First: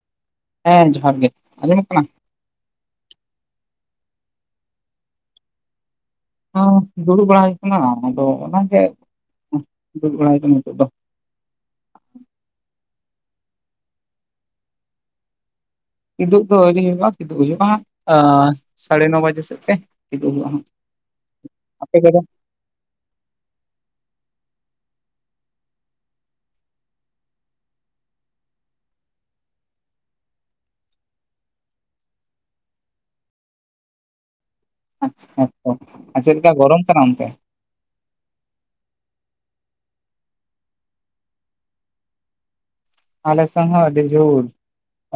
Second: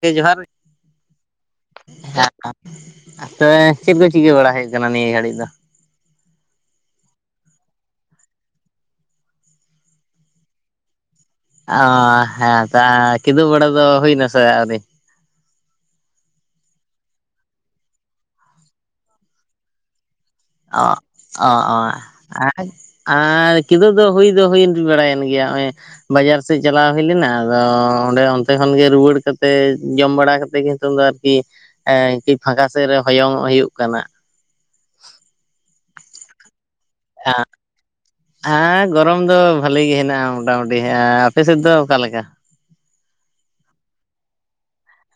ᱜ ᱡᱚᱦᱟᱨ ᱦᱮᱸ ᱡᱚᱦᱟᱨ ᱜᱮ ᱟᱸᱡᱚᱢᱚᱜ ᱠᱟᱱᱟ ᱟᱪᱮ ᱪᱮᱫ ᱠᱚ ᱪᱤᱠᱟᱹ ᱵᱟᱲᱟ ᱦᱳᱭᱩᱜ ᱠᱟᱱᱟ ᱱᱤᱭᱟᱹ ᱜᱷᱟᱹᱲᱤᱡ ᱫᱚ ᱦᱩᱸ ᱫᱩᱲᱩᱵ ᱵᱟᱲᱟ ᱠᱟᱱᱟ ᱟᱫᱚ ᱚᱱᱟᱜᱮ ᱵᱟᱲᱟᱭ ᱠᱟᱱ ᱤᱧ ᱦᱤᱛᱳᱜ ᱫᱚ ᱚ ᱦᱮᱸ ᱛᱚ ᱠᱸᱤᱫᱩ ᱵᱮᱲᱟ ᱫᱚ ᱦᱩᱭ ᱱᱟᱥᱮ ᱟᱩᱨᱤ ᱠᱤᱫᱩ ᱫᱚ ᱟᱹᱨᱤᱧ ᱦᱩᱭᱩᱜᱼᱟ ᱠᱤᱫᱩ ᱦᱩᱭᱩᱜᱼᱟ ᱮ ᱥᱟᱲᱮ ᱱᱚ ᱵᱟᱡᱮ ᱥᱮᱫ ᱛᱮ ᱠᱤᱫᱩᱵ ᱦᱩᱭᱩᱜᱼᱟ ᱦᱟᱸᱜ ᱚ ᱚ ᱚ ᱟᱯᱮ ᱠᱚᱫᱚ ᱟᱭ ᱠᱤᱫᱟᱹ ᱫᱚ ᱦᱩᱭ ᱦᱩᱭ ᱵᱟᱲᱟᱭᱮᱱ ᱜᱮᱭᱟ ᱱᱚᱜ ᱵᱟᱡᱟᱨ ᱥᱮᱫ ᱪᱟᱞᱟᱣ ᱦᱩᱭ ᱞᱮᱱᱟ ᱟᱫᱚ ᱚᱸᱰᱮ ᱚᱱᱛᱮ ᱠᱷᱚᱱ ᱜᱮ ᱨᱩᱣᱟᱹᱲ ᱠᱟᱛᱮ ᱛᱮ ᱡᱚᱢ ᱵᱟᱲᱟ ᱠᱟᱛᱮᱮᱫ ᱜᱮ ᱱᱤᱛᱚᱝ ᱫᱚ ᱟᱨᱠᱤ ᱮ ᱯᱷᱟᱸᱠᱟ ᱥᱮᱮᱫᱨᱮ ᱦᱚᱭᱚᱝᱚᱜ ᱦᱩᱭᱩᱜ ᱠᱟᱱᱟ ᱟᱪ ᱦᱮᱛ ᱟᱪᱟ ᱟᱨ ᱪᱮᱫ ᱞᱮᱠᱟ ᱜᱚᱨᱚᱢ ᱠᱟᱱᱟ ᱚᱱᱛᱮ ᱦ ᱟᱨ ᱜᱚᱨᱚᱢ ᱫᱚ ᱵᱷᱟᱞᱤ ᱜᱮ ᱦᱮᱱᱟᱜᱼᱟ ᱢᱳᱚᱴᱟᱢᱩᱴᱤ ᱟ ᱟᱯᱮ ᱥᱮᱫ ᱫᱚ ᱚᱠᱟᱮᱠᱟ ᱟᱞᱮ ᱥᱦ ᱟᱤᱫ ᱡᱩᱞ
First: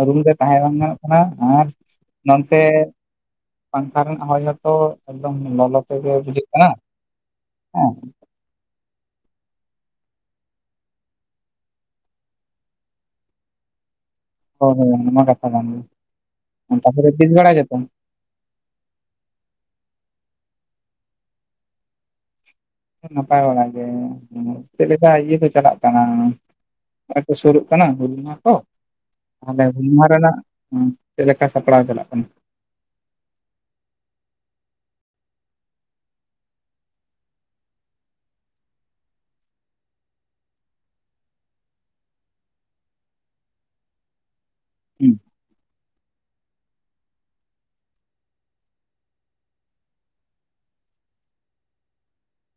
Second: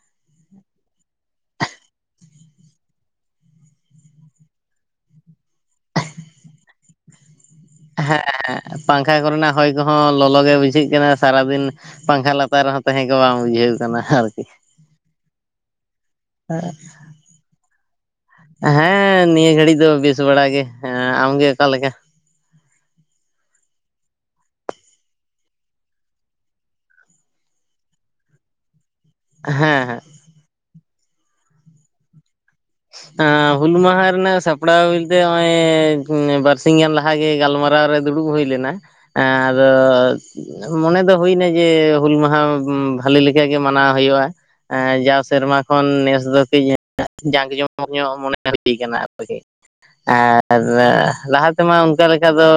ᱨᱩᱢ ᱨᱮ ᱛᱟᱦᱮᱸ ᱵᱟᱝ ᱜᱟᱱᱚᱜ ᱠᱟᱱᱟ ᱟᱨ ᱱᱚᱱᱛᱮ ᱯᱟᱝᱠᱷᱟ ᱨᱮᱱ ᱦᱚᱭ ᱦᱚᱸᱚᱛᱚ ᱮᱠᱫᱚᱢ ᱞᱚᱞᱚ ᱛᱮᱜᱮ ᱵᱩᱡᱷᱟᱹᱜ ᱠᱟᱱᱟ ᱦᱮᱸ ᱯᱟᱝᱠᱷᱟ ᱠᱚᱨᱮᱱᱟᱜ ᱦᱚᱭ ᱠᱚᱦᱚᱸ ᱞᱚᱞᱚᱜ ᱜᱮ ᱵᱩᱡᱷᱟᱹᱜ ᱠᱟᱱᱟ ᱥᱟᱨᱟᱫᱤᱱ ᱯᱟᱝᱠᱷᱟ ᱞᱟᱛᱟᱨ ᱨᱮᱦᱚᱸ ᱛᱟᱦᱮᱸ ᱠᱚ ᱵᱟᱝ ᱵᱩᱡᱷᱟᱹᱣ ᱟᱠᱟᱱᱟ ᱦᱚ ᱩᱱᱟ ᱢᱟ ᱠᱟᱛᱷᱟ ᱠᱟᱱ ᱜᱮᱭᱟ ᱵᱤᱥ ᱵᱟᱲᱟ ᱜᱮ ᱛᱚ ᱦᱮᱸ ᱱᱤᱭᱟᱹ ᱜᱷᱟᱹᱲᱤᱡ ᱫᱚ ᱵᱮᱥ ᱵᱟᱲ ᱜᱮᱸ ᱟᱢᱜᱮ ᱚᱠᱟᱮ ᱞᱮᱠᱟ ᱱᱟᱯᱟᱭ ᱵᱟᱲ ᱜᱮ ᱪᱮᱫ ᱞᱮᱠᱟ ᱤᱭᱟᱹ ᱠᱚ ᱪᱟᱞᱟᱜ ᱠᱟᱱᱟ ᱱᱚᱜ ᱛᱚ ᱥᱩᱨᱩᱜ ᱠᱟᱱᱟ ᱦᱩᱞᱢᱟ ᱠᱚ ᱚᱲᱮᱡ ᱦᱮᱸ ᱦᱩᱞ ᱢᱟᱦᱟᱸ ᱨᱮᱱᱟᱜ ᱪᱮᱫᱮ ᱞᱮᱠᱟ ᱥᱟᱯᱲᱟᱣ ᱪᱟᱞᱟᱜ ᱠᱟᱱᱟ ᱦᱩᱞ ᱢᱟᱦᱟ ᱨᱮᱱᱟᱜ ᱥᱟᱯᱲᱟᱣ ᱵᱩᱛᱮ ᱱᱚᱜᱼᱚᱭ ᱵᱟᱨᱥᱤ ᱜᱟᱱ ᱞᱟᱦᱟᱮ ᱜᱮ ᱜᱟᱞᱢᱟᱨᱟᱣ ᱟᱨᱟᱣ ᱨᱮ ᱫᱩᱲᱩᱵ ᱦᱩᱭ ᱞᱮᱱᱟ ᱟᱫᱚ ᱢᱚᱱᱮ ᱫᱚ ᱦᱩᱭᱱᱟ ᱡᱮ ᱦᱩᱞ ᱢᱟᱦᱟ ᱵᱷᱟᱞᱮ ᱞᱮᱠᱟᱜ ᱜᱮ ᱢᱟᱱᱟᱣ ᱦᱩᱭᱩᱜᱼᱟ᱾ ᱦᱩᱸ ᱡᱟ ᱥᱮᱨᱢᱟ ᱠᱷᱚᱱ ᱱᱮᱥ ᱫᱚ ᱠᱟᱹᱡ ᱡᱟᱸᱠ ᱡᱚᱢᱚᱠ ᱧᱚᱜ ᱢᱚᱱᱮ ᱦᱩᱭ ᱠᱟᱱᱟ [inaudible] ᱞᱟᱦᱟ ᱛᱮᱢᱟ ᱚᱱᱠᱟ ᱞᱮᱠᱟ ᱫᱚ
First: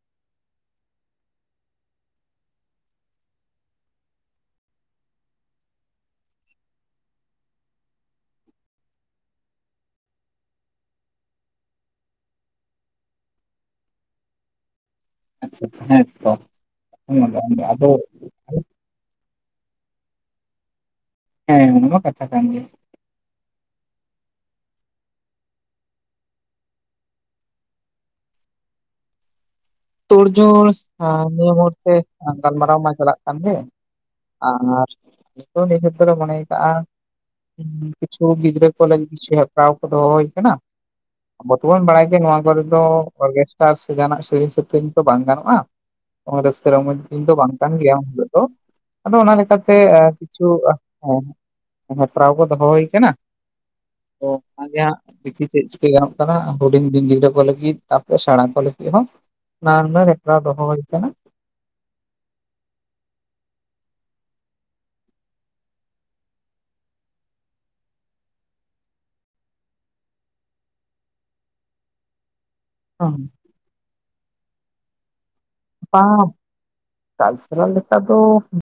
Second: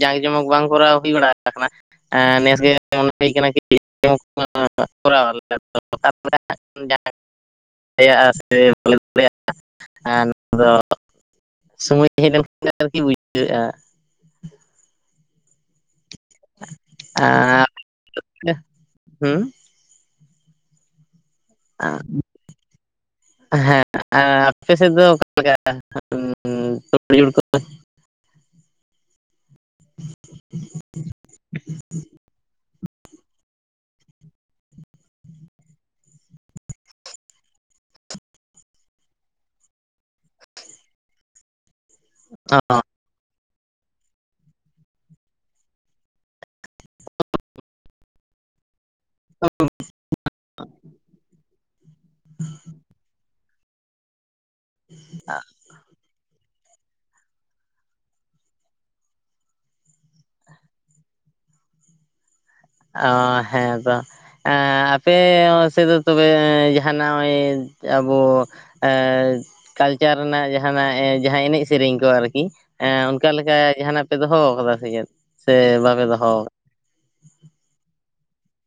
ᱡᱟᱸᱠ ᱡᱚᱢᱚᱠ ᱵᱟᱝ ᱠᱚᱨᱟᱣ ᱦᱩᱭ ᱵᱟᱲᱟᱜ [inaudible] ᱟᱠᱟᱱᱟ ᱱᱮᱥᱜᱮ ᱢᱚᱱᱮ ᱦᱩᱭ ᱠᱟᱱᱟ [inaudible] [inaudible] [inaudible] [inaudible] [inaudible] [inaudible] [inaudible] ᱥᱚᱢᱚᱭ ᱦᱮᱡ ᱞᱮᱱᱠᱷᱟᱱ ᱜᱮ ᱟᱨᱠᱤ ᱵᱩᱡᱷᱟᱹᱜᱼᱟ᱾ [inaudible] [inaudible] [inaudible] ᱦᱩ ᱦᱮᱸ ᱚᱱᱟᱢᱟ ᱠᱟᱛᱷᱟ ᱠᱟᱱ ᱜᱮᱭᱟ᱾ ᱦᱮᱸ ᱟᱯᱮ ᱥᱮᱫ ᱫᱚ ᱚᱠᱟ ᱞᱮᱠᱟ [inaudible] [inaudible] ᱛᱩᱲᱡᱳᱲ ᱱᱤᱭᱟᱹ ᱢᱩᱦᱩᱨᱛᱮ ᱜᱟᱞᱢᱟᱨᱟᱣ ᱢᱟ ᱪᱟᱞᱟᱜ ᱠᱟᱱ ᱜᱮ [unintelligible] ᱠᱤᱪᱷᱩ ᱜᱤᱫᱽᱨᱟᱹ ᱠᱚ ᱞᱟᱹᱜᱤᱫ ᱠᱤᱪᱷᱩ ᱦᱟᱛᱟᱣ ᱠᱚ ᱫᱚ ᱦᱩᱭ ᱟᱠᱟᱱᱟ ᱟᱵᱚ ᱛᱚᱵᱚᱱ ᱵᱟᱲᱟᱭ ᱱᱚᱣᱟ ᱠᱚᱨᱮ ᱫᱚ ᱚᱨᱜᱮᱥᱴᱟᱨ ᱥᱮ ᱡᱟᱦᱟᱱᱟᱜ ᱥᱮᱨᱮᱧ ᱥᱮᱯᱨᱮᱧ ᱛᱚ ᱵᱟᱝ ᱜᱟᱱᱚᱜᱼᱟ᱾ [unintelligible] [unintelligible] ᱠᱤᱪᱷᱩ ᱦᱮᱯᱨᱟᱣ ᱠᱚ ᱫᱚᱦᱚ ᱦᱩᱭ ᱟᱠᱟᱱᱟ ᱫᱤᱠᱷᱤ ᱪᱮᱫ ᱪᱤᱠᱟᱹ ᱜᱟᱱᱚᱜ ᱠᱟᱱᱟ ᱦᱩᱰᱤᱧ ᱫᱤᱱ ᱜᱤᱫᱽᱨᱟᱹ ᱠᱚ ᱞᱟᱹᱜᱤᱫ ᱛᱟᱨᱯᱚᱨ ᱮ ᱥᱮᱬᱟ ᱠᱚ ᱞᱟᱹᱜᱤᱫ ᱦᱚᱸ [unintelligible] ᱫᱚᱦᱚ ᱦᱩᱭ ᱟᱠᱟᱱᱟ ᱦᱮᱸ ᱫᱟ ᱟᱯᱮ ᱥᱮᱫ ᱫᱚ ᱛᱚᱵᱮ ᱡᱟᱦᱟᱱᱟᱜ [unintelligible] ᱟᱵᱚ ᱠᱟᱞᱪᱟᱨ ᱨᱮᱱᱟᱜ ᱡᱟᱦᱟᱱᱟᱜ ᱡᱟᱦᱟᱸ ᱮᱱᱮᱡ ᱥᱮᱨᱮᱧ ᱠᱚ ᱟᱨᱠᱤ ᱦᱮᱸ ᱚᱱᱠᱟ ᱞᱮᱠᱟ ᱡᱟᱦᱟᱱᱟᱜ ᱯᱮ ᱫᱚᱦᱚ ᱠᱟᱫᱟ ᱥᱮ ᱪᱮᱫ ᱥᱮ [inaudible] [unintelligible] ᱵᱟᱯᱮ ᱫᱚᱦᱚ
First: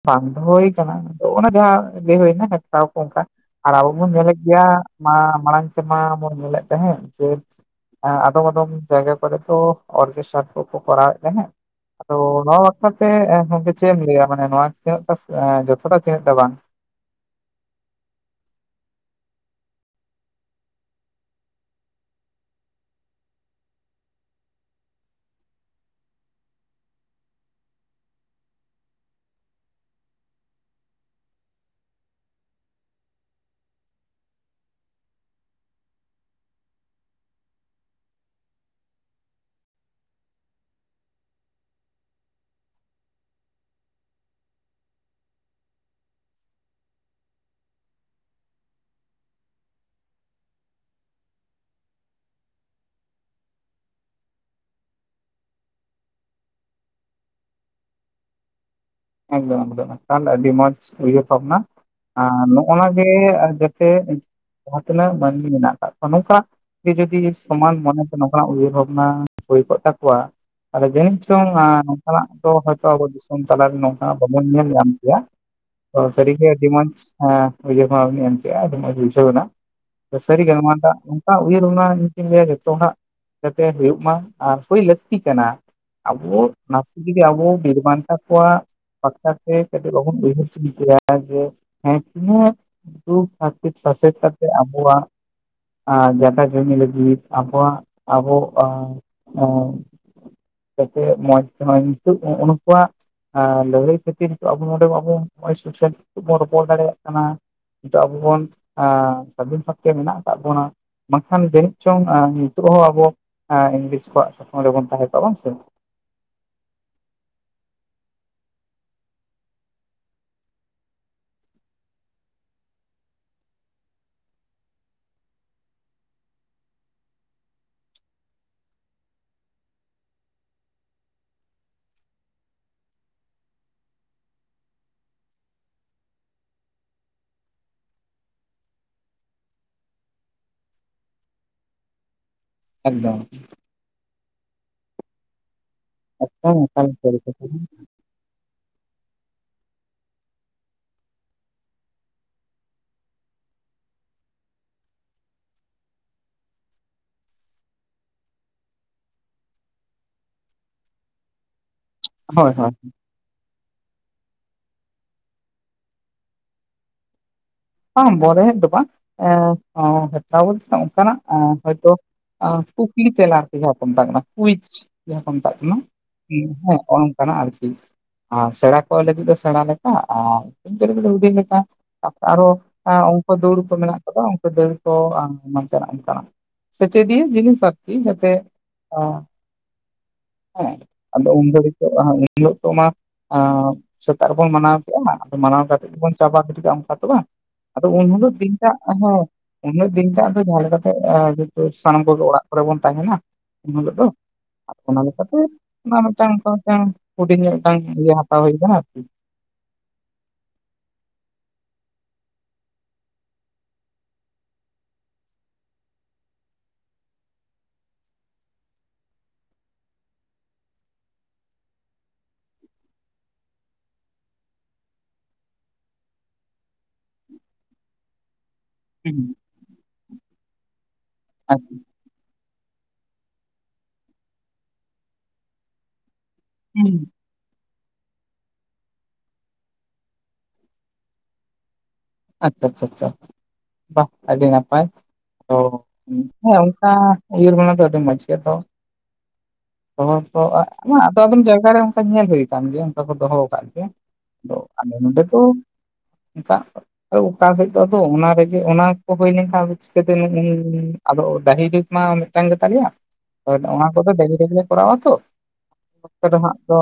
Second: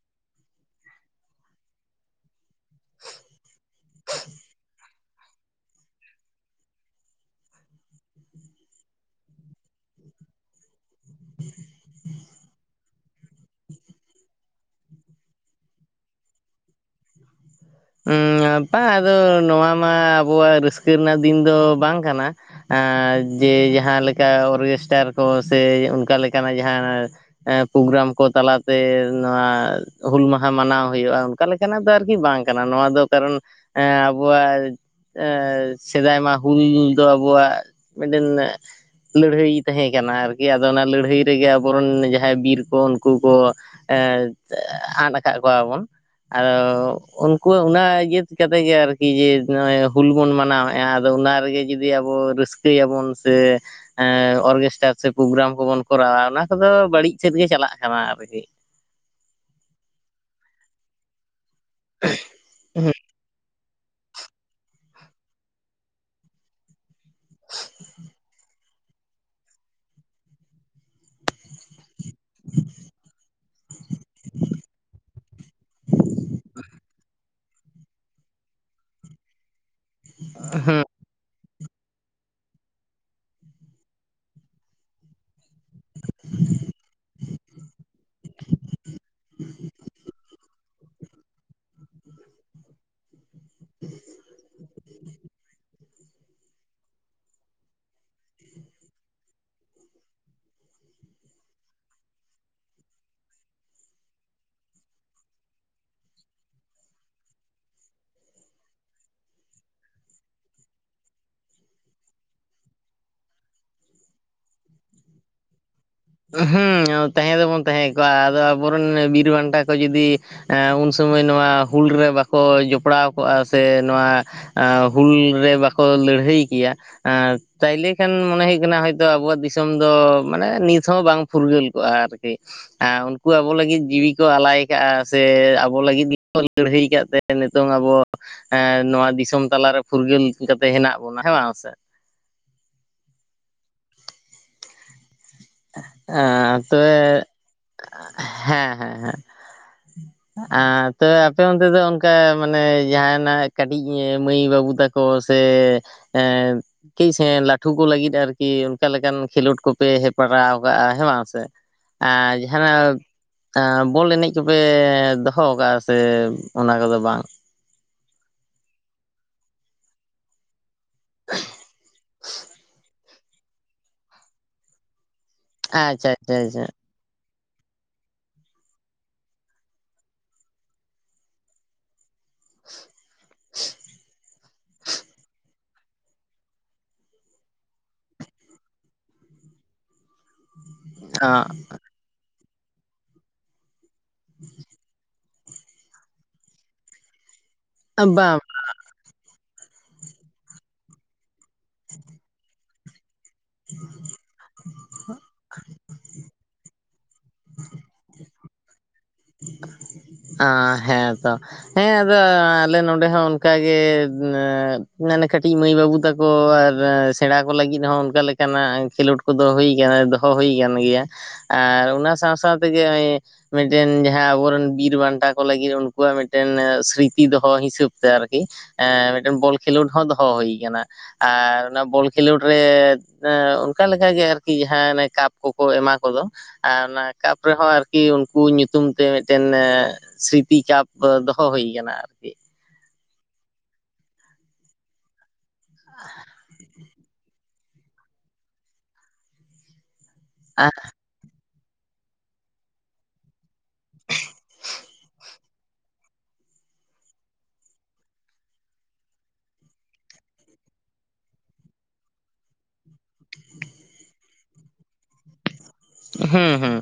ᱵᱟᱝ ᱫᱚᱦᱚ ᱦᱩᱭ ᱟᱠᱟᱱᱟ ᱚᱱᱟ ᱡᱟᱦᱟᱸ ᱞᱟᱹᱭ ᱦᱩᱭᱱᱟ [unintelligible] [inaudible] ᱟᱨ ᱟᱵᱚ ᱵᱚᱱ ᱧᱮᱞᱮᱫ ᱜᱮᱭᱟ ᱢᱟ ᱢᱟᱲᱟᱝ ᱛᱮᱢᱟ ᱵᱚᱱ ᱧᱮᱞᱮᱫ ᱛᱟᱦᱮᱸᱫ ᱡᱮ ᱟᱫᱚᱢ ᱟᱫᱚᱢ ᱡᱟᱭᱜᱟ ᱠᱚᱨᱮ ᱫᱚ ᱚᱨᱜᱮᱥᱴᱟᱨ ᱠᱚᱠᱚ ᱠᱚᱨᱟᱣᱮᱫ ᱛᱟᱦᱮᱫ ᱟᱫᱚ ᱱᱚᱣᱟ ᱵᱟᱠᱷᱨᱟ ᱛᱮ ᱪᱮᱫ ᱮᱢ ᱞᱟᱹᱭᱟ ᱢᱟᱱᱮ ᱱᱚᱣᱟ [unintelligible] [inaudible] ᱵᱟᱝ [inaudible] ᱵᱟᱝ ᱟᱫᱚ ᱱᱚᱣᱟ ᱢᱟ ᱟᱵᱚᱣᱟᱹᱜ ᱨᱟᱹᱥᱠᱟᱹ ᱨᱮᱱᱟᱜ ᱫᱤᱱ ᱫᱚ ᱵᱟᱝ ᱠᱟᱱᱟ ᱡᱮ ᱡᱟᱦᱟ ᱞᱮᱠᱟ ᱚᱨᱜᱮᱥᱴᱟᱨ ᱠᱚ ᱥᱮ ᱚᱱᱠᱟ ᱞᱮᱠᱟᱱᱟᱜ ᱡᱟᱦᱟ [inaudible] ᱯᱨᱳᱜᱨᱟᱢ ᱠᱚ ᱛᱟᱞᱟᱛᱮ ᱱᱚᱣᱟ ᱦᱩᱞ ᱢᱟᱦᱟ ᱢᱟᱱᱟᱣ ᱦᱩᱭᱩᱜᱼᱟ ᱚᱱᱠᱟ ᱞᱮᱠᱟᱱᱟᱜ ᱫᱚ ᱟᱨᱠᱤ ᱵᱟᱝ ᱱᱚᱣᱟ ᱫᱚ ᱠᱟᱨᱚᱱ ᱮ ᱟᱵᱚᱣᱟᱜ ᱥᱮᱫᱟᱭ ᱢᱟ ᱦᱩᱞ ᱫᱚ ᱟᱵᱚᱣᱟᱜ ᱢᱤᱫᱴᱮᱱ ᱞᱟᱹᱲᱦᱟᱹᱭ ᱛᱟᱦᱮᱸ ᱠᱟᱱᱟ ᱟᱨᱠᱤ ᱟᱫᱚ ᱚᱱᱟ ᱞᱟᱹᱲᱦᱟᱹᱭ ᱨᱮᱜᱮ ᱟᱵᱚᱨᱮᱱ ᱡᱟᱦᱟᱸᱭ ᱵᱤᱨ ᱠᱚ ᱩᱱᱠᱩ ᱠᱚ ᱟᱫ ᱟᱠᱟᱫ ᱠᱚᱣᱟ ᱵᱚᱱ [inaudible] ᱠᱩᱣᱟᱜ ᱚᱱᱟ ᱤᱭᱟᱹᱛ ᱠᱟᱛᱮ ᱜᱮ ᱟᱨᱠᱤ ᱡᱮ ᱱᱚᱜᱼᱚᱭ ᱦᱩᱞ ᱵᱚᱱ ᱢᱟᱱᱟᱣᱮᱫᱼᱟ ᱟᱫᱚ ᱚᱱᱟ ᱨᱮᱜᱮ ᱡᱩᱫᱤ ᱟᱵᱚ [unintelligible] ᱨᱟᱹᱥᱠᱟᱹᱭᱟᱵᱚᱱ ᱥᱮ ᱚᱨᱜᱮᱥᱴᱟᱨ ᱥᱮ ᱯᱨᱜᱨᱟᱢ ᱠᱚᱵᱚᱱ ᱠᱚᱨᱟᱣᱟ ᱚᱱᱟ ᱠᱚᱫᱚ ᱵᱟᱹᱲᱤᱡ ᱥᱮᱫ ᱜᱮ ᱪᱟᱞᱟᱜ ᱠᱟᱱᱟ ᱟᱨᱠᱤ [unintelligible] ᱮᱠᱫᱚᱢ ᱮᱠᱫᱚᱢ ᱮᱠᱟᱞ ᱟᱹᱰᱤ ᱢᱚᱸᱡᱽ ᱩᱭᱦᱟᱹᱨ ᱵᱷᱟᱵᱱᱟ ᱟᱨ ᱱᱚᱜᱼᱱᱟᱮ [inaudible] ᱛᱮ ᱡᱟᱦᱟᱸ ᱛᱤᱱᱟᱹᱜ ᱢᱟᱹᱱᱢᱤ ᱢᱮᱱᱟᱜ ᱟᱠᱟᱜ ᱠᱚᱣᱟ ᱱᱚᱝᱠᱟ [unintelligible] ᱡᱚᱫᱤ ᱥᱚᱢᱟᱱ ᱢᱚᱱᱮᱛᱮ ᱱᱚᱝᱠᱟᱱᱟᱜ ᱩᱭᱦᱟᱹᱨ ᱵᱷᱟᱵᱽᱱᱟ ᱦᱩᱭ ᱠᱚᱜ ᱛᱟᱠᱚᱣᱟ [unintelligible] ᱡᱟᱹᱱᱤᱡ ᱪᱚᱝ ᱱᱚᱝᱠᱟᱱᱟᱜ ᱫᱚ ᱦᱚᱭᱛᱚ ᱟᱵᱚ ᱫᱤᱥᱚᱢ ᱛᱟᱞᱟ ᱨᱮ [unintelligible] ᱥᱟᱹᱨ ᱜᱮ ᱟᱹᱰᱤ ᱢᱚᱪ [unintelligible] [inaudible] ᱟᱹᱰᱤ ᱢᱚᱪ ᱵᱩᱡᱷᱟᱹᱣ ᱱᱟ ᱥᱟᱹᱨᱤ ᱜᱮ [unintelligible] ᱦᱩᱸ [unintelligible] [unintelligible] [inaudible] ᱠᱟᱛᱮ ᱦᱩᱭᱩᱜ ᱢᱟ ᱟᱨ ᱦᱩᱭ ᱞᱟᱹᱠᱛᱤ ᱠᱟᱱᱟ᱾ ᱟᱵᱚ ᱱᱟᱥᱮ ᱛᱮᱜᱮ ᱟᱵᱚ ᱵᱤᱨ ᱵᱟᱱᱴᱟ ᱠᱚᱣᱟᱜ ᱯᱟᱠᱟ ᱛᱮ ᱟᱵᱚ ᱞᱚᱜᱚᱱ ᱧᱚᱜ ᱵᱚᱱ ᱩᱭᱦᱟᱹᱨ ᱪᱤᱱᱛᱟᱹᱭᱟ ᱡᱮ ᱦᱮᱸ ᱛᱤᱱᱟᱹᱜ ᱫᱩᱠ ᱦᱟᱨᱠᱮᱛ ᱥᱟᱥᱮᱛ ᱠᱟᱛᱮᱜ ᱟᱵᱚᱣᱟᱜ ᱡᱟᱠᱟ ᱡᱚᱢᱤ ᱞᱟᱹᱜᱤᱫ ᱟᱵᱚᱣᱟᱜ ᱟᱵᱚ ᱟ ᱮ ᱡᱟᱛᱮ ᱢᱚᱡᱽ ᱛᱮᱦᱚᱸᱚᱭ ᱱᱤᱛᱳᱜ ᱩᱱᱠᱩᱣᱟᱜ ᱮ ᱞᱟᱹᱲᱦᱟᱹᱭ ᱠᱷᱟᱹᱛᱤᱨ ᱟᱵᱚ ᱱᱚᱰᱮ ᱟᱵᱚ ᱥᱮ ᱵᱚᱱ ᱨᱚᱯᱚᱲ ᱫᱟᱲᱮᱭᱟᱜ ᱠᱟᱱᱟ ᱱᱤᱛᱚᱜ ᱟᱵᱚ ᱵᱚᱱ ᱥᱟᱫᱷᱤᱱ ᱵᱷᱟᱵᱛᱮ ᱢᱮᱱᱟᱜ ᱟᱠᱟᱫ ᱵᱚᱱᱟ ᱵᱟᱝᱠᱷᱟᱱ ᱡᱟᱹᱱᱤᱡ ᱪᱚᱝ ᱱᱤᱛᱚᱜ ᱦᱚᱸ ᱟᱵᱚ ᱤᱝᱨᱮᱡᱽ ᱠᱚᱣᱟᱜ ᱥᱟᱛᱟᱝ ᱨᱮᱵᱚᱱ ᱛᱟᱦᱮᱸ ᱠᱚᱜᱼᱟ ᱵᱟᱝ ᱥᱮ ᱦᱮᱸ ᱛᱟᱦᱮᱸ ᱫᱚᱵᱚᱱ ᱛᱟᱦᱮᱸ ᱠᱚᱜᱼᱟ ᱟᱫᱚ ᱟᱵᱚᱨᱮᱱ ᱵᱤᱨ ᱵᱟᱱᱴᱟ ᱠᱚ ᱡᱩᱫᱤ ᱩᱱ ᱥᱚᱢᱚᱭ ᱥᱚᱢᱚᱭ ᱱᱚᱣᱟ ᱦᱩᱞ ᱨᱮ ᱵᱟᱠᱚ ᱡᱚᱯᱲᱟᱣ ᱠᱚᱜᱼᱟ ᱥᱮ ᱱᱚᱣᱟ ᱦᱩᱞ ᱨᱮ ᱵᱟᱠᱚ ᱞᱟᱹᱲᱦᱟᱹᱭ ᱠᱮᱭᱟ ᱛᱟᱦᱞᱮ ᱠᱷᱟᱱ ᱢᱚᱱᱮ ᱦᱩᱭᱩᱜ ᱠᱟᱱᱟ ᱟᱵᱚᱣᱟᱜ ᱫᱤᱥᱚᱢ ᱫᱚ ᱢᱟᱱᱮ ᱱᱤᱛ ᱵᱟᱝ ᱯᱷᱩᱨᱜᱟᱹᱞ ᱠᱚᱜᱼᱟ ᱟᱨᱠᱤ ᱩᱱᱠᱩ ᱟᱵᱚ ᱞᱟᱹᱜᱤᱫ ᱡᱤᱣᱤ ᱠᱚ ᱟᱞᱟᱭ ᱠᱟᱜᱼᱟ ᱥᱮ ᱟᱵᱚ ᱞᱟᱹᱜᱤᱫ ᱜᱮ ᱞᱟᱹᱲᱦᱟᱹᱭ ᱟᱠᱟᱫ ᱛᱮ ᱱᱤᱛᱚᱝ ᱟᱵᱚ ᱱᱚᱣᱟ ᱫᱤᱥᱚᱢ ᱛᱟᱞᱟᱨᱮ ᱯᱷᱩᱨᱜᱟᱹᱞ ᱠᱟᱛᱮ ᱦᱮᱱᱟᱜ ᱦᱮᱱᱟᱜ ᱵᱚᱱᱟ ᱦᱮᱸ ᱵᱟᱝᱥᱮ ᱮᱫᱚᱢ ᱮ ᱥᱟᱹᱨᱤ ᱛᱚᱵᱮ ᱠᱟᱛᱷᱟ ᱜᱮ᱾ ᱦᱮᱸ ᱦᱮᱸ ᱦᱮᱸ ᱛᱚ ᱟᱯᱮ ᱚᱱᱛᱮ ᱫᱚ ᱚᱱᱠᱟ ᱢᱟᱱᱮ ᱡᱟᱦᱟᱱᱟᱜ ᱠᱟᱹᱴᱤᱡ ᱢᱟᱹᱭ ᱵᱟᱹᱵᱩ ᱵᱟᱵᱩ ᱛᱟᱠᱚ ᱥᱮ ᱠᱟᱹᱪ ᱥᱮ ᱞᱟᱹᱴᱷᱩ ᱠᱚ ᱞᱟᱹᱜᱤᱫ ᱟᱨᱠᱤ ᱚᱱᱠᱟ ᱞᱮᱠᱟᱱ ᱠᱷᱮᱞᱳᱰ ᱠᱚᱯᱮ ᱦᱮᱯᱨᱟᱣ ᱟᱠᱟᱜᱼᱟ ᱦᱮᱸ ᱵᱟᱝ ᱥᱮ ᱟᱨ ᱦᱳᱭ ᱦᱳᱭ ᱡᱟᱦᱟᱱᱟᱜ ᱵᱚᱞ ᱮᱱᱮᱡ ᱠᱚᱯᱮ ᱫᱚᱦᱚ ᱠᱟᱜᱼᱟ ᱥᱮ ᱚᱱᱟ ᱠᱚᱫᱚ ᱵᱟᱝ ᱵᱟᱝ ᱵᱚᱞ ᱮᱱᱟᱡ ᱫᱚ ᱵᱟᱝ ᱮ ᱦᱚᱭᱛᱳ ᱠᱩᱠᱞᱤ ᱛᱮᱞᱟ ᱡᱟᱦᱟᱸ ᱠᱚ ᱢᱮᱛᱟᱜ ᱠᱟᱱᱟ ᱠᱩᱭᱤᱪ ᱡᱟᱦᱟᱸ ᱠᱚ ᱢᱮᱛᱟᱜ ᱠᱟᱱᱟ ᱟᱪᱪᱷᱟ ᱟᱪᱪᱷᱟ ᱦᱮᱸ ᱟᱪᱪᱷᱟ ᱱᱚᱝᱠᱟᱱᱟᱜ ᱟᱨᱠᱤ ᱟᱨ ᱥᱮᱬᱟ ᱠᱚ ᱞᱟᱹᱜᱤᱫ ᱫᱚ ᱥᱮᱬᱟ ᱞᱮᱠᱟ ᱟᱨ [unintelligible] ᱞᱟᱹᱜᱤᱫ ᱦᱩᱰᱤᱧ ᱞᱮᱠᱟ ᱟᱨᱚ ᱩᱱᱠᱩ ᱫᱩᱲᱩ ᱠᱚ ᱢᱮᱱᱟᱜ ᱠᱚᱫᱚ ᱫᱟᱹᱲ ᱠᱚ ᱚᱱᱠᱟ ᱱᱚᱝᱠᱟᱱᱟᱜ ᱥᱮᱪᱮᱫᱤᱭᱟᱹ ᱡᱤᱱᱤᱥ ᱟᱨ ᱟᱨᱠᱤ ᱡᱟᱛᱮ ᱚ [inaudible] ᱦᱮᱸ ᱟᱫᱚ ᱩᱱ ᱫᱚ ᱩᱱ ᱦᱤᱞᱚᱜ ᱢᱟ ᱥᱮᱛᱟᱜ ᱨᱮᱵᱚᱱ ᱢᱟᱱᱟᱣ ᱠᱮᱜᱼᱟ ᱢᱟᱲ ᱢᱟᱱᱟᱣ ᱠᱟᱛᱮᱫ ᱜᱮᱵᱚᱱ ᱪᱟᱵᱟ ᱜᱤᱰᱤ ᱠᱟᱜᱼᱟ ᱚᱱᱠᱟ ᱛᱚ ᱵᱟᱝ ᱟᱫᱚ ᱚ ᱩᱱ ᱦᱤᱞᱳᱜ ᱵᱟᱝ ᱫᱤᱱᱴᱟᱜ ᱦᱮᱸ ᱩᱱ ᱦᱤᱞᱳᱜ ᱫᱤᱱᱴᱟᱜ ᱫᱚ ᱡᱟᱦᱟᱸ ᱞᱮᱠᱟᱛᱮ ᱛᱚ ᱥᱟᱱᱟᱢ ᱠᱚᱜᱮ ᱚᱲᱟᱜ ᱠᱚᱨᱮ ᱵᱚᱱ ᱛᱟᱦᱮᱱᱟ᱾ ᱮᱦᱤᱞᱳᱜ ᱫᱚ ᱚᱱᱟ ᱞᱮᱠᱟᱛᱮ ᱚᱱᱟ ᱢᱤᱫᱴᱟᱝ ᱚᱱᱠᱟ ᱢᱤᱫᱴᱟᱝ ᱦᱩᱰᱤᱧ ᱧᱚᱜ ᱢᱤᱫᱴᱟᱝ ᱤᱭᱟᱹ ᱦᱟᱛᱟ ᱦᱩᱭ ᱠᱟᱱᱟ ᱟᱨ ᱠᱤ [inaudible] ᱦᱮᱸᱛᱚ ᱦᱮᱸ ᱟᱫᱚ ᱟᱞᱮ ᱱᱚᱰᱮ ᱦᱚᱸ ᱚᱱᱠᱟᱜᱮ ᱢᱟᱱᱮ ᱠᱟᱹᱴᱤᱡ ᱢᱟᱹᱭ ᱵᱟᱹᱵᱩ ᱛᱟᱠᱚ ᱟᱨ ᱥᱮᱬᱟ ᱠᱚ ᱞᱟᱹᱜᱤᱫ ᱦᱚᱸ ᱚᱱᱠᱟ ᱞᱮᱠᱟᱱᱟᱜ ᱠᱷᱮᱞᱳᱰ ᱠᱚᱫᱚ ᱦᱩᱭ ᱟᱠᱟᱱᱟ᱾ ᱫᱚᱦᱚ ᱦᱩᱭ ᱟᱠᱟᱱ ᱜᱮᱭᱟ ᱟᱨ ᱚᱱᱟ ᱥᱟᱶ ᱥᱟᱶ ᱛᱮᱜᱮ ᱢᱤᱫ ᱢᱤᱫᱴᱮᱱ ᱡᱟᱦᱟᱸᱭ ᱟᱵᱚᱨᱮᱱ ᱵᱤᱨ ᱵᱟᱱᱴᱟ ᱠᱚ ᱞᱟᱹᱜᱤᱫ ᱩᱱᱠᱩᱣᱟᱜ ᱢᱤᱫᱴᱮᱱ ᱥᱨᱤᱛᱤ ᱫᱚᱦᱚ ᱦᱤᱥᱟᱹᱵ ᱛᱮ ᱟᱨᱠᱤ ᱮ ᱦᱩᱸ ᱢᱤᱫᱴᱮᱱ ᱵᱚᱞ ᱠᱷᱮᱞᱳᱰ ᱦᱚᱸ ᱫᱚᱦᱚ ᱦᱩᱭ ᱟᱠᱟᱱᱟ ᱟᱨ ᱟᱪᱪᱷᱟ ᱚᱱᱟ ᱵᱚᱞ ᱠᱷᱮᱞᱳᱰ ᱨᱮ ᱚᱱᱠᱟ ᱞᱮᱠᱟ ᱜᱮ ᱟᱨᱠᱤ ᱡᱟᱦᱟᱸ ᱠᱟᱯ ᱠᱚᱠᱚ ᱮᱢᱟ ᱠᱚᱫᱚ ᱟᱨ ᱦᱩᱸ ᱚᱱᱟ ᱠᱟᱯ ᱨᱮᱦᱚᱸ ᱟᱨᱠᱤ ᱠᱩ ᱧᱩᱛᱩᱢ ᱛᱮ ᱢᱤᱫᱴᱮᱱ ᱥᱨᱤᱛᱤᱠᱟᱯ ᱫᱚᱦᱚ ᱦᱩᱭ ᱟᱠᱟᱱᱟ᱾ ᱟᱪᱪᱷᱟ ᱟᱪᱪᱷᱟᱷᱟ ᱵᱟ ᱟᱹᱰᱤ ᱱᱟᱯᱟᱭ ᱚ ᱦᱮᱸ ᱚᱱᱠᱟ ᱩᱭᱟᱹᱨ ᱵᱮ ᱫᱚ ᱟᱹᱰᱤ ᱢᱚᱸᱡᱽ ᱜᱮᱭᱟ ᱛᱚ [inaudible] ᱟᱫᱚ ᱟᱫᱚᱢ ᱡᱟ ᱮᱴᱟᱜ ᱨᱮ ᱚᱱᱠᱟ ᱧᱮᱞ ᱦᱩᱭ ᱟᱠᱟᱱ ᱜᱮᱭᱟ ᱚᱱᱠᱟ ᱠᱚ ᱫᱚᱦᱚ ᱟᱠᱟᱫ ᱜᱮᱭᱟ ᱟᱞᱮ ᱱᱚᱰᱮ ᱫᱚ ᱮᱴᱟᱜ ᱟᱫᱚ ᱚᱠᱟ ᱥᱮᱫ ᱫᱚ ᱟᱫᱚ ᱚᱱᱟ ᱨᱮᱜᱮ ᱚᱱᱟ ᱠᱚ ᱦᱩᱭ ᱞᱮᱱᱠᱷᱟᱱ ᱪᱤᱠᱟᱹᱛᱮ ᱟᱫᱚ ᱰᱟᱹᱦᱤ ᱫᱤᱠ ᱢᱟ ᱢᱤᱫᱴᱟᱝ ᱜᱮ ᱛᱟᱞᱮᱭᱟ ᱚᱱᱟ ᱠᱚᱫᱚ [unintelligible] ᱨᱮᱜᱮ ᱠᱚᱨᱟᱣᱟ ᱛᱚ ᱚᱛ ᱫᱚ ᱦᱟᱸᱜ ᱦᱩᱸ ᱦᱩᱸ ᱫᱚ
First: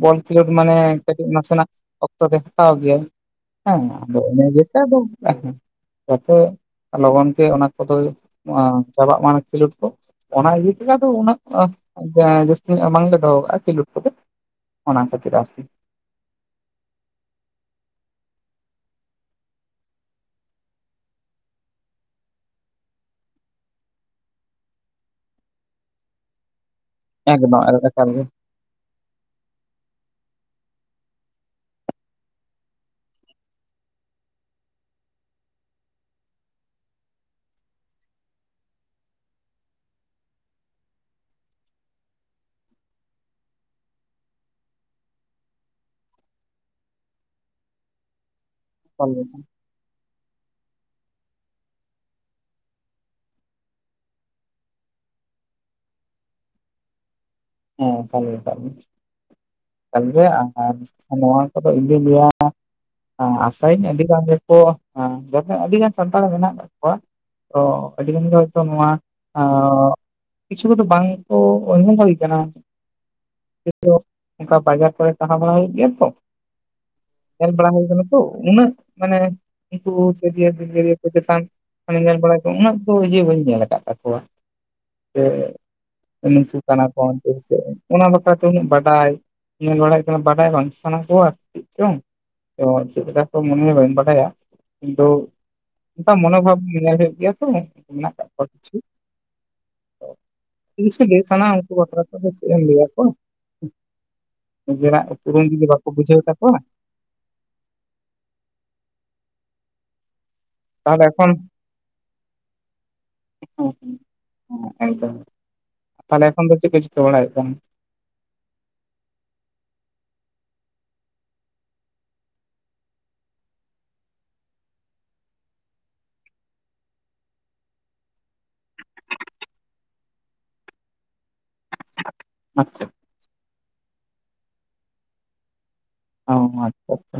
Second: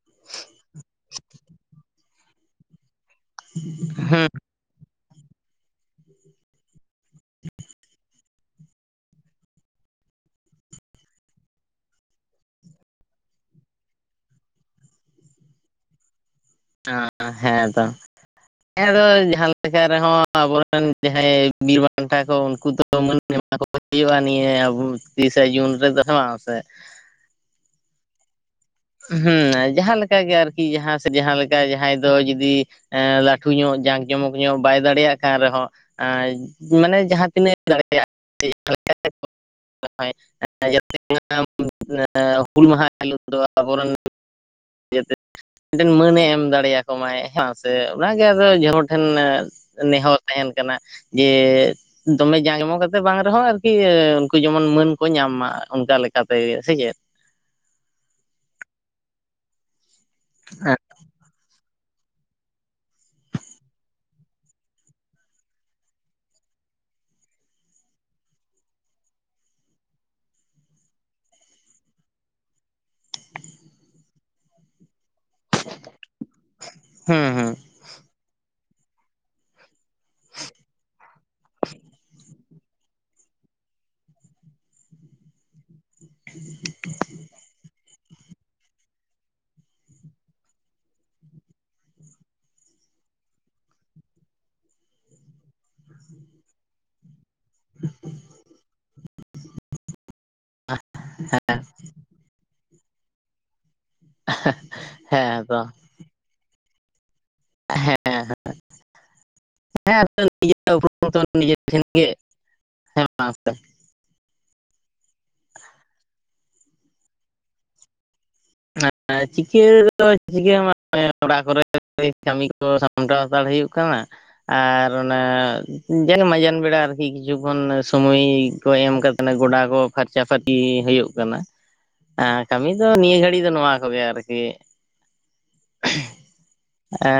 ᱵᱚᱞ ᱠᱷᱮᱞᱳᱰ ᱢᱟᱱᱮ ᱠᱟᱹᱴᱤᱡ ᱱᱟᱥᱮᱱᱟᱜ ᱦᱟᱛᱟᱣ ᱜᱮᱭᱟ [unintelligible] [unintelligible] [inaudible] ᱡᱟᱛᱮ ᱞᱚᱜᱚᱱ ᱜᱮ ᱚᱱᱟ ᱠᱚᱫᱚ ᱪᱟᱵᱟᱜ ᱢᱟ ᱠᱷᱮᱞᱳᱰ ᱠᱚ ᱚᱱᱟ ᱤᱭᱟᱹ ᱠᱟᱛᱮᱜ ᱫᱚ ᱩᱱᱟᱹᱜ ᱡᱟᱹᱥᱛᱤ ᱧᱚᱜ ᱵᱟᱝᱞᱮ ᱫᱚᱦᱚ ᱠᱟᱜᱼᱟ ᱠᱷᱮᱞᱳᱰ ᱠᱚᱫᱚ ᱚᱱᱟ ᱠᱷᱟᱹᱛᱤᱨ ᱟᱨᱠᱤ [unintelligible] ᱦᱮᱸ ᱛᱚ ᱦᱮᱸᱫᱚ ᱡᱟᱦᱟᱸ ᱞᱮᱠᱟ ᱨᱮᱦᱚᱸ ᱟᱵᱚᱨᱮᱱ ᱡᱟᱦᱟᱸᱭ ᱵᱤᱨ ᱵᱟᱱᱴᱟ ᱠᱚ ᱩᱱᱠᱩ ᱫᱚ ᱢᱟᱹᱱ ᱚᱱᱟ ᱠᱚ ᱦᱩᱭᱩᱜᱼᱟ ᱱᱤᱭᱟᱹ ᱟᱵᱚ ᱛᱤᱨᱤᱥᱮ ᱡᱩᱱ ᱨᱮᱫ ᱦᱮ ᱵᱟᱝ ᱥᱮ ᱮᱠᱫᱚᱢ ᱮᱠᱟᱞ ᱜᱮ ᱦᱮᱸ ᱡᱟᱦᱟᱸᱞᱮᱠᱟ ᱜᱮ ᱟᱨᱠᱤ ᱡᱟᱦᱟᱸ ᱡᱟᱦᱟᱸᱞᱮᱠᱟ ᱡᱟᱦᱟᱸᱭ ᱫᱚ ᱡᱩᱫᱤ ᱞᱟᱹᱴᱩ ᱧᱚᱜ ᱡᱟᱸᱠ ᱡᱚᱢᱚᱠ ᱧᱚᱜ ᱵᱟᱭ ᱫᱟᱲᱮᱭᱟᱜ ᱠᱟᱱ ᱨᱮᱦᱚᱸ ᱢᱟᱱᱮ ᱡᱟᱦᱟᱸ ᱛᱤᱱᱟᱹᱜ ᱫᱟᱲᱮᱭᱟᱜᱼᱟ ᱦᱩᱞ ᱢᱟᱦᱟ ᱦᱤᱞᱳᱜ ᱫᱚ ᱟᱵᱚᱨᱮᱱ ᱡᱟᱛᱮ ᱢᱤᱫᱴᱮᱱ ᱢᱟᱹᱱᱮ ᱮᱢ ᱫᱟᱲᱮᱭᱟᱠᱚᱢᱟᱭ ᱦᱮᱸ ᱥᱮ ᱚᱱᱟᱜᱮ ᱟᱫᱚ [unintelligible] ᱴᱷᱮᱱ ᱮᱠᱟᱞ ᱜᱮ ᱱᱮᱦᱚᱨ ᱛᱟᱦᱮᱸᱱ ᱠᱟᱱᱟ ᱡᱮ ᱫᱚᱢᱮ ᱡᱟᱢᱚ ᱠᱟᱛᱮ ᱵᱟᱝ ᱨᱮᱦᱚᱸ ᱟᱨᱠᱤ ᱩᱱᱠᱩ ᱡᱮᱢᱚᱱ ᱢᱟᱹᱱ ᱠᱚ ᱧᱟᱢ ᱥᱟᱱᱟᱢ ᱢᱟ ᱚᱱᱠᱟ ᱞᱮᱠᱟᱛᱮ ᱜᱮ ᱥᱮ ᱪᱮᱫ ᱦᱮᱸ [unintelligible] ᱛᱟᱜ ᱱᱚᱣᱟ ᱠᱚᱫᱚ ᱤᱧᱫᱩᱧ ᱞᱟᱹᱭᱟ ᱦᱮᱸ ᱟᱥᱟᱭᱧ ᱟᱹᱰᱤᱜᱟᱱ ᱜᱮᱠᱚ ᱦᱮᱸ ᱡᱮ ᱟᱹᱰᱤᱜᱟᱱ ᱥᱟᱱᱛᱟᱲ ᱢᱮᱱᱟᱜ ᱠᱟᱜ ᱠᱚᱣᱟ ᱚ ᱟᱹᱰᱤ ᱜᱟᱱ ᱜᱮ ᱦᱚᱳᱭᱛᱳ ᱱᱚᱣᱟ ᱠᱤᱪᱷᱩ ᱠᱚᱫᱚ ᱵᱟᱝᱠᱚ [unintelligible] ᱦᱩᱭ ᱠᱟᱱᱟ ᱚᱱᱠᱟ ᱵᱟᱡᱟᱨ ᱠᱚᱨᱮ ᱛᱟᱦᱮᱸ ᱵᱟᱲᱟ ᱦᱩᱭᱩᱜ ᱜᱮᱭᱟ ᱛᱚ ᱦᱩᱸ ᱦᱩᱸ ᱧᱮᱞ ᱵᱟᱲᱟ ᱦᱩᱭ ᱠᱟᱱᱟ ᱛᱚ ᱩᱱᱟᱹᱜ ᱢᱟᱱᱮ ᱩᱱᱠᱩ [unintelligible] ᱠᱚ ᱪᱮᱛᱟᱱ ᱢᱟᱱ ᱧᱮᱞ ᱵᱟᱲᱟᱭ ᱠᱚ ᱩᱱᱟᱹᱜ ᱫᱚ ᱤᱭᱟᱹ ᱵᱟᱹᱧ ᱧᱮᱞ ᱟᱠᱟᱫ ᱛᱟᱠᱚᱣᱟ ᱡᱮ ᱱᱩᱠᱩ ᱠᱟᱱᱟ ᱠᱚ ᱚᱱᱟ ᱵᱟᱠᱷᱨᱟᱛᱮ ᱩᱱᱟᱹᱜ ᱵᱟᱰᱟᱭ ᱧᱮᱞ ᱵᱟᱲᱟᱭ ᱠᱟᱱᱟ ᱵᱟᱰᱟᱭ ᱵᱟᱝ ᱥᱟᱱᱟ ᱠᱚᱣᱟ ᱟᱨ ᱪᱮᱫ ᱪᱚᱝ ᱪᱮᱫ ᱞᱮᱠᱟ ᱠᱚ ᱢᱚᱱᱮ ᱵᱟᱹᱧ ᱵᱟᱰᱟᱭᱟ ᱠᱤᱱᱛᱩ ᱚᱱᱠᱟ ᱢᱚᱱᱳᱵᱷᱟᱵ ᱧᱮᱞ ᱦᱩᱭᱩᱜ ᱜᱮᱭᱟ ᱛᱚ ᱢᱮᱱᱟᱜ ᱠᱟᱜ ᱠᱚᱣᱟ ᱠᱤᱪᱷᱩ ᱥᱟᱱᱟᱢ ᱩᱱᱠᱩ ᱵᱟᱠᱷᱨᱟ ᱪᱮᱫ ᱮᱢ ᱞᱟᱹᱭᱟ ᱠᱚ ᱱᱤᱡᱮᱨᱟᱜ ᱛᱩᱨᱩᱢ ᱦᱮᱸ ᱛᱚ ᱡᱩᱫᱤ ᱵᱟᱠᱚ ᱵᱩᱡᱷᱟᱹᱣ ᱛᱟᱠᱚᱣᱟ ᱦᱮᱸ ᱦᱮᱸ ᱦᱮᱸ ᱛᱟᱦᱚᱞᱮ [unintelligible] ᱮᱠᱷᱚᱱ ᱱᱤᱡᱮ ᱴᱷᱮᱱ ᱜᱮ ᱦᱮᱸ [unintelligible] ᱟᱠᱩ ᱚᱸᱰᱮ ᱠᱷᱚᱱ ᱫᱚ ᱪᱮᱫ ᱠᱚ ᱪᱤᱠᱟᱹ ᱵᱟᱲᱟᱭᱮᱫ ᱠᱟᱱᱟ ᱦ ᱪᱤᱠᱟᱹ ᱪᱤᱠᱟᱹ ᱚᱲᱟᱜ ᱠᱚᱨᱮ ᱠᱟᱹᱢᱤ ᱠᱚ ᱥᱟᱢᱴᱟᱣ ᱦᱟᱛᱟᱲ ᱦᱩᱭᱩᱜ ᱠᱟᱱᱟ ᱟᱨ ᱚᱱᱟ ᱡᱮᱱᱚ ᱢᱟᱡᱟᱱ ᱵᱮᱲᱟ ᱟᱨᱠᱤ ᱠᱤᱪᱷᱩ ᱠᱷᱚᱱ ᱥᱚᱢᱚᱭ ᱠᱚ ᱮᱢ ᱠᱟ ᱜᱚᱰᱟ ᱠᱚ ᱯᱷᱟᱨᱪᱟ ᱯᱷᱟᱨᱪᱤ ᱦᱩᱭᱩᱜ ᱠᱟᱱᱟ ᱦᱮᱸ ᱠᱟᱹᱢᱤ ᱟᱪᱪᱷᱟ ᱫᱚ ᱱᱤᱭᱟᱹ ᱜᱷᱟᱹᱲᱤᱡ ᱫᱚ ᱱᱚᱣᱟ ᱠᱚᱜᱮ ᱟᱨᱠᱤ ᱚ ᱟᱪ ᱮ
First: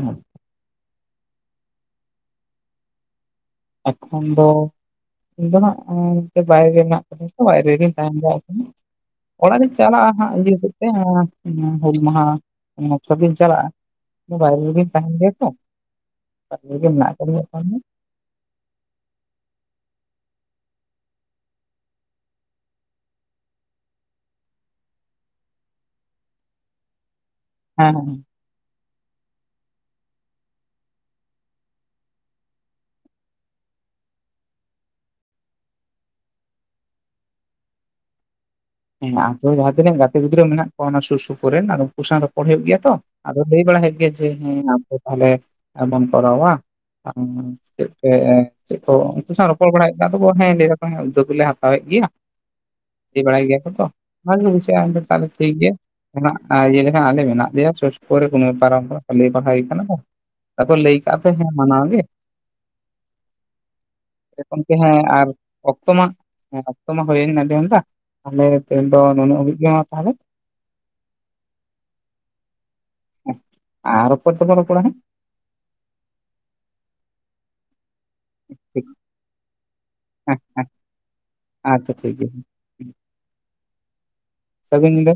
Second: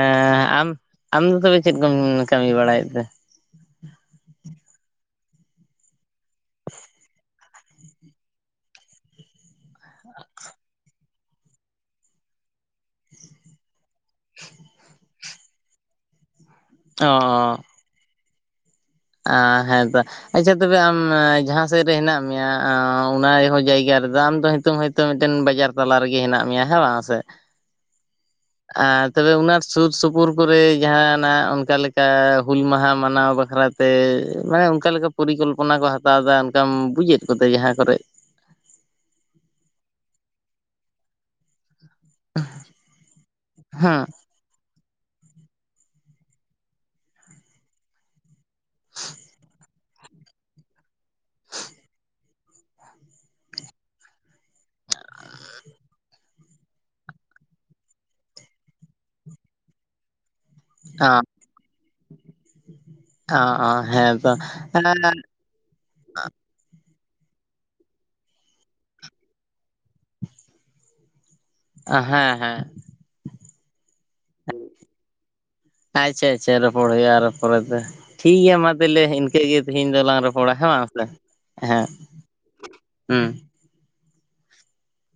ᱟᱢ ᱟᱢ ᱫᱚ ᱛᱚᱵᱮ ᱪᱮᱫ ᱠᱚᱢ ᱠᱟᱹᱢᱤ ᱵᱟᱲᱟᱭᱮᱫ ᱛᱮ ᱮᱠᱷᱚᱱ ᱫᱚ ᱤᱧ ᱫᱚ ᱦᱜ ᱵᱟᱭᱨᱮ ᱢᱮᱱᱟᱜ ᱛᱫᱤᱧ ᱵᱟᱭᱨᱮ ᱨᱤᱧ ᱛᱟᱦᱮᱸᱱ ᱫᱟᱲ ᱠᱟᱱᱟ ᱚᱲᱟᱜ ᱨᱤᱧ ᱪᱟᱞᱟᱜᱼᱟ ᱦᱟᱸᱜ ᱤᱭᱟᱹ ᱦᱥᱵ ᱛᱮ ᱦᱩᱞ ᱢᱟᱦᱟᱥ ᱵᱤᱱ ᱪᱟᱞᱟᱜᱼᱟ ᱵᱟᱭ ᱵᱤᱱ ᱛᱟᱦᱮᱸ ᱜᱮ ᱜᱮ ᱚ ᱢᱮᱱᱟᱜ ᱟᱠᱟᱫᱭᱟ ᱦᱮᱸᱛᱚ ᱟᱪᱪᱷᱟ ᱛᱚᱵᱮ ᱟᱢ ᱡᱟᱦᱟᱸ ᱥᱮᱫ ᱨᱮ ᱦᱮᱱᱟᱜ ᱢᱮᱭᱟ ᱚᱱᱟᱦᱚᱸ ᱡᱟᱭᱜᱟ ᱫᱟᱢ ᱫᱚ ᱱᱤᱛᱚᱝ ᱦᱚᱭᱛᱳ ᱢᱤᱫᱴᱮᱱ ᱵᱟᱡᱟᱨ ᱛᱟᱞᱟ ᱨᱮᱜᱮ ᱦᱮᱱᱟᱜ ᱢᱮᱭᱟ ᱦᱮᱸ ᱵᱟᱝ ᱥᱮ ᱦᱮᱸᱦᱮᱸ ᱟᱨ ᱛᱚᱵᱮ ᱚᱱᱟ ᱥᱩᱨ ᱥᱩᱯᱩᱨ ᱠᱚᱨᱮ ᱡᱟᱦᱟᱱᱟᱜ ᱚᱱᱠᱟ ᱞᱮᱠᱟ ᱦᱩᱞ ᱢᱟᱦᱟ ᱢᱟᱱᱟᱣ ᱵᱟᱠᱷᱨᱟ ᱛᱮ ᱢᱟᱱᱮ ᱚᱱᱠᱟ ᱞᱮᱠᱟ ᱯᱚᱨᱤᱠᱚᱞᱯᱚᱱᱟ ᱠᱚ ᱦᱟᱛᱟᱣᱫᱟ ᱚᱱᱠᱟᱢ ᱵᱩᱡᱮᱫ ᱠᱚᱛᱮ ᱡᱟᱦᱟᱸ ᱠᱚᱨᱮ ᱦᱮᱱᱟᱜ-ᱟ ᱡᱚᱵᱮ ᱡᱟᱦᱟᱸ ᱛᱤᱱᱟᱹᱜ ᱜᱟᱛᱮ ᱜᱤᱫᱽᱨᱟᱹ ᱢᱮᱱᱟᱜ ᱠᱚᱣᱟ ᱚᱱᱟ ᱥᱩᱨ ᱥᱩᱯᱩᱨ ᱨᱮᱱ ᱟᱨ ᱩᱱᱠᱩ ᱥᱟᱶ ᱨᱚᱯᱚᱲ ᱦᱩᱭᱩᱜ ᱜᱮᱭᱟ ᱛᱚ ᱟᱫᱚ ᱞᱟᱹᱭ ᱵᱟᱲᱟᱟᱭ ᱦᱩᱭᱩᱜ ᱦᱮᱸ ᱜᱮᱭᱟ ᱡᱮ ᱦᱮᱸ ᱛᱟᱦᱚᱞᱮ ᱵᱚᱱ ᱠᱚᱨᱟᱣᱟ ᱪᱮᱫ ᱠᱚ ᱩᱱᱠᱩ ᱨᱚᱯᱚᱲ ᱵᱟᱲᱟᱭᱮᱫ ᱜᱮ ᱛᱚ ᱦᱮᱸ ᱞᱟᱹᱭ ᱮᱫᱟ ᱠᱚ ᱩᱫᱫᱚᱜ ᱜᱮᱞᱮ ᱦᱟᱛᱟᱣᱮᱫ ᱜᱮᱭᱟ ᱞᱟᱹᱭ ᱵᱟᱲᱟᱭ ᱜᱮᱭᱟ ᱚᱱᱟᱮ ᱵᱩᱡᱷᱟᱹᱜᱼᱟ ᱛᱟᱦᱞᱮ ᱴᱷᱤᱠ ᱜᱮᱭᱟ ᱚᱱᱟ ᱤᱭᱟᱹ ᱞᱮᱠᱷᱟᱱ ᱟᱞᱮ ᱢᱮᱱᱟᱜ ᱞᱮᱭᱟ ᱥᱩᱨ ᱥᱩᱯᱩᱨ ᱠᱚᱱᱚ ᱟᱨᱟᱢ ᱦᱚᱲᱟᱜ ᱞᱟᱹᱭ ᱯᱟᱲᱦᱟᱣ ᱠᱟᱱᱟ ᱠᱚ ᱟᱠᱚ ᱞᱟᱹᱭ ᱠᱟᱜ ᱚ ᱛᱮ ᱦᱮᱸ ᱢᱟᱱᱟᱣ ᱜᱮ ᱚ ᱦᱮᱸ ᱛᱚ ᱜᱚᱢᱠᱮ ᱦᱮᱸ ᱟᱨ ᱚᱠᱛᱚ ᱢᱟ ᱦᱸ ᱚᱠᱛᱚ ᱢᱟ ᱦᱩᱭᱮᱱ ᱰᱮᱶᱫᱟ ᱛᱟᱦᱞᱮ ᱛᱮᱦᱮᱧ ᱫᱚ ᱱᱩᱱᱟᱹᱜ ᱦᱵᱤᱡ ᱜᱮᱢᱟ ᱛᱟᱦᱚᱞᱮ ᱦᱮᱸ ᱦᱮᱸ ᱟᱨ ᱨᱚᱯᱚᱲ ᱫᱚᱵᱚᱱ ᱨᱚᱯᱚᱲᱟ ᱦᱮᱸ ᱟᱪᱪᱷᱟ ᱟᱪᱪᱷᱟ ᱨᱚᱯᱚᱲ ᱦᱩᱭᱩᱜᱼᱟ ᱯᱚᱨᱮᱛᱮ ᱴᱷᱤᱠ ᱜᱮᱭᱟ ᱢᱟ ᱴᱷᱤᱠ ᱛᱟᱦᱚᱞᱮ ᱤᱱᱠᱟᱹ ᱜᱮ ᱛᱮᱤᱦᱤᱧ ᱫᱚᱞᱟᱝ ᱨᱚᱯᱚᱲᱟ ᱦᱮᱸ ᱵᱟᱝᱥ ᱦᱮᱸ ᱟᱪᱪᱷᱟ ᱴᱷᱤᱠ ᱜᱮᱭᱟ ᱦᱮᱸ ᱥᱟᱹᱜᱩᱧ ᱧᱤᱫᱟᱹ